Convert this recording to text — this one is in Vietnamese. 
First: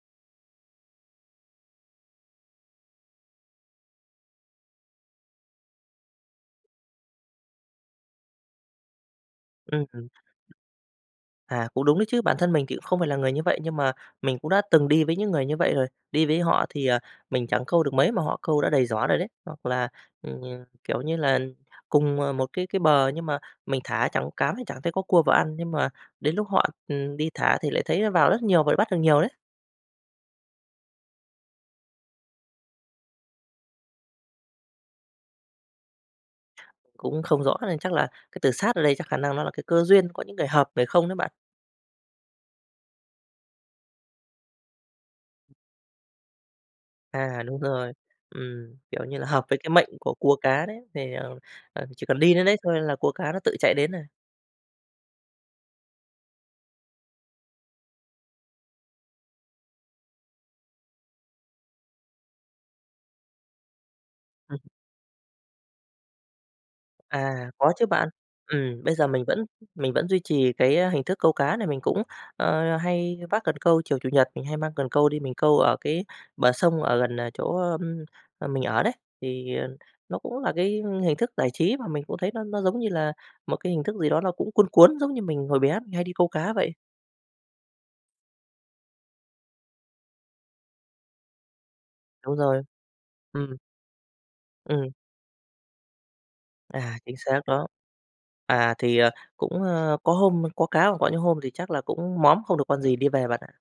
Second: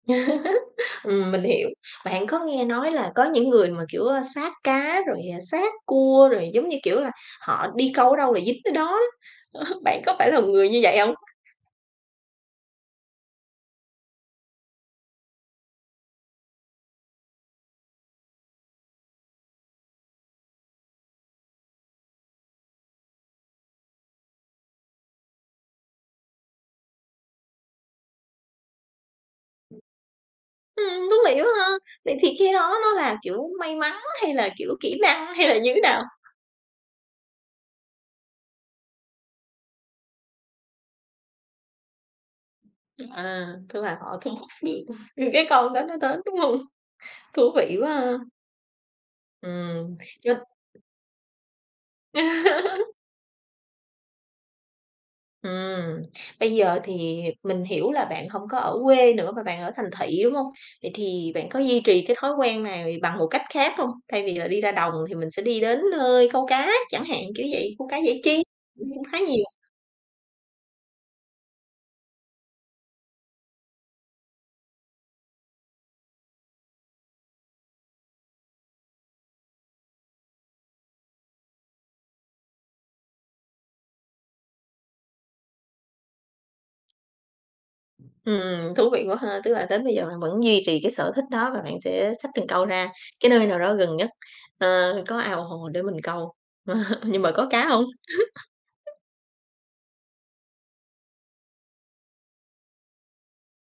Ừm, mình hiểu. Bạn có nghe nói là có những người mà kiểu, ơ, sát cá rồi, ờ, sát cua rồi, giống như, kiểu là, họ đi câu ở đâu là dính tới đó. Ừm Bạn hưm. có phải là một người như vậy hông? À, cũng đúng đấy chứ, bản thân mình thì cũng không phải là người như vậy nhưng mà mình cũng đã từng đi với những người như vậy rồi. Đi với họ thì, ờ, mình chẳng câu được mấy mà họ câu đã đầy giỏ rồi đấy. Hoặc là, ừm, kiểu như là, cùng, ờ, một cái cái bờ nhưng mà mình thả chẳng cám, chả thấy có cua vào ăn nhưng mà đến lúc họ, ừm, đi thả thì lại thấy nó vào rất nhiều và bắt được nhiều đấy. Ừm, thú vị quá ha! Vậy thì cái đó nó là, kiểu, may mắn hay là, kiểu, kỹ năng hay là như thế nào? Cũng không rõ nên chắc là cái từ "sát" ở đây chắc khả năng nó là cái cơ duyên, có những người hợp, người không đấy bạn. À, tức là họ thu hút những những cái con đó nó tới, đúng không? Thú À đúng vị quá rồi, ha. ừm, kiểu như là, hợp với cái mệnh Ừm, của chớ cua cá đấy thì, ờ, ờ, chỉ cần đi đến đấy thôi là cua cá nó tự chạy đến rồi. Ừm, bây giờ thì mình hiểu là bạn hông có ở quê nữa mà bạn ở thành thị, đúng hông? Vậy thì bạn có duy trì cái thói quen này bằng một cách khác hông? Thay vì là Ừm. đi ra đồng thì mình sẽ đi đến nơi câu cá chẳng hạn, kiểu À, có vậy, chứ câu cá bạn. giải trí, Ừm, cũng bây cũng giờ khá mình nhiều. vẫn mình vẫn duy trì cái, ơ, hình thức câu cá này, mình cũng, ờ, hay vác cần câu chiều Chủ nhật mình hay mang cần câu đi mình câu ở cái bờ sông ở gần, à, chỗ, ưm, à, mình ở đấy. Thì nó cũng là cái hình thức giải trí mà mình cũng thấy nó nó giống như là một cái hình thức gì đó nó cũng cuốn cuốn, giống như mình hồi bé mình hay đi câu cá vậy. Ừm, thú vị quá ha, tức là đến bây giờ bạn vẫn duy trì cái sở thích đó và bạn sẽ xách Đúng cần rồi, câu ra cái nơi ừm. nào đó gần nhất, ờ, Ừm. có ao hồ để mình câu. À, chính Nhưng mà xác có đó. cá hông? À, thì, ờ, cũng, ơ, có hôm có cá còn có những hôm thì chắc là cũng móm, không được con gì, đi về bạn ạ.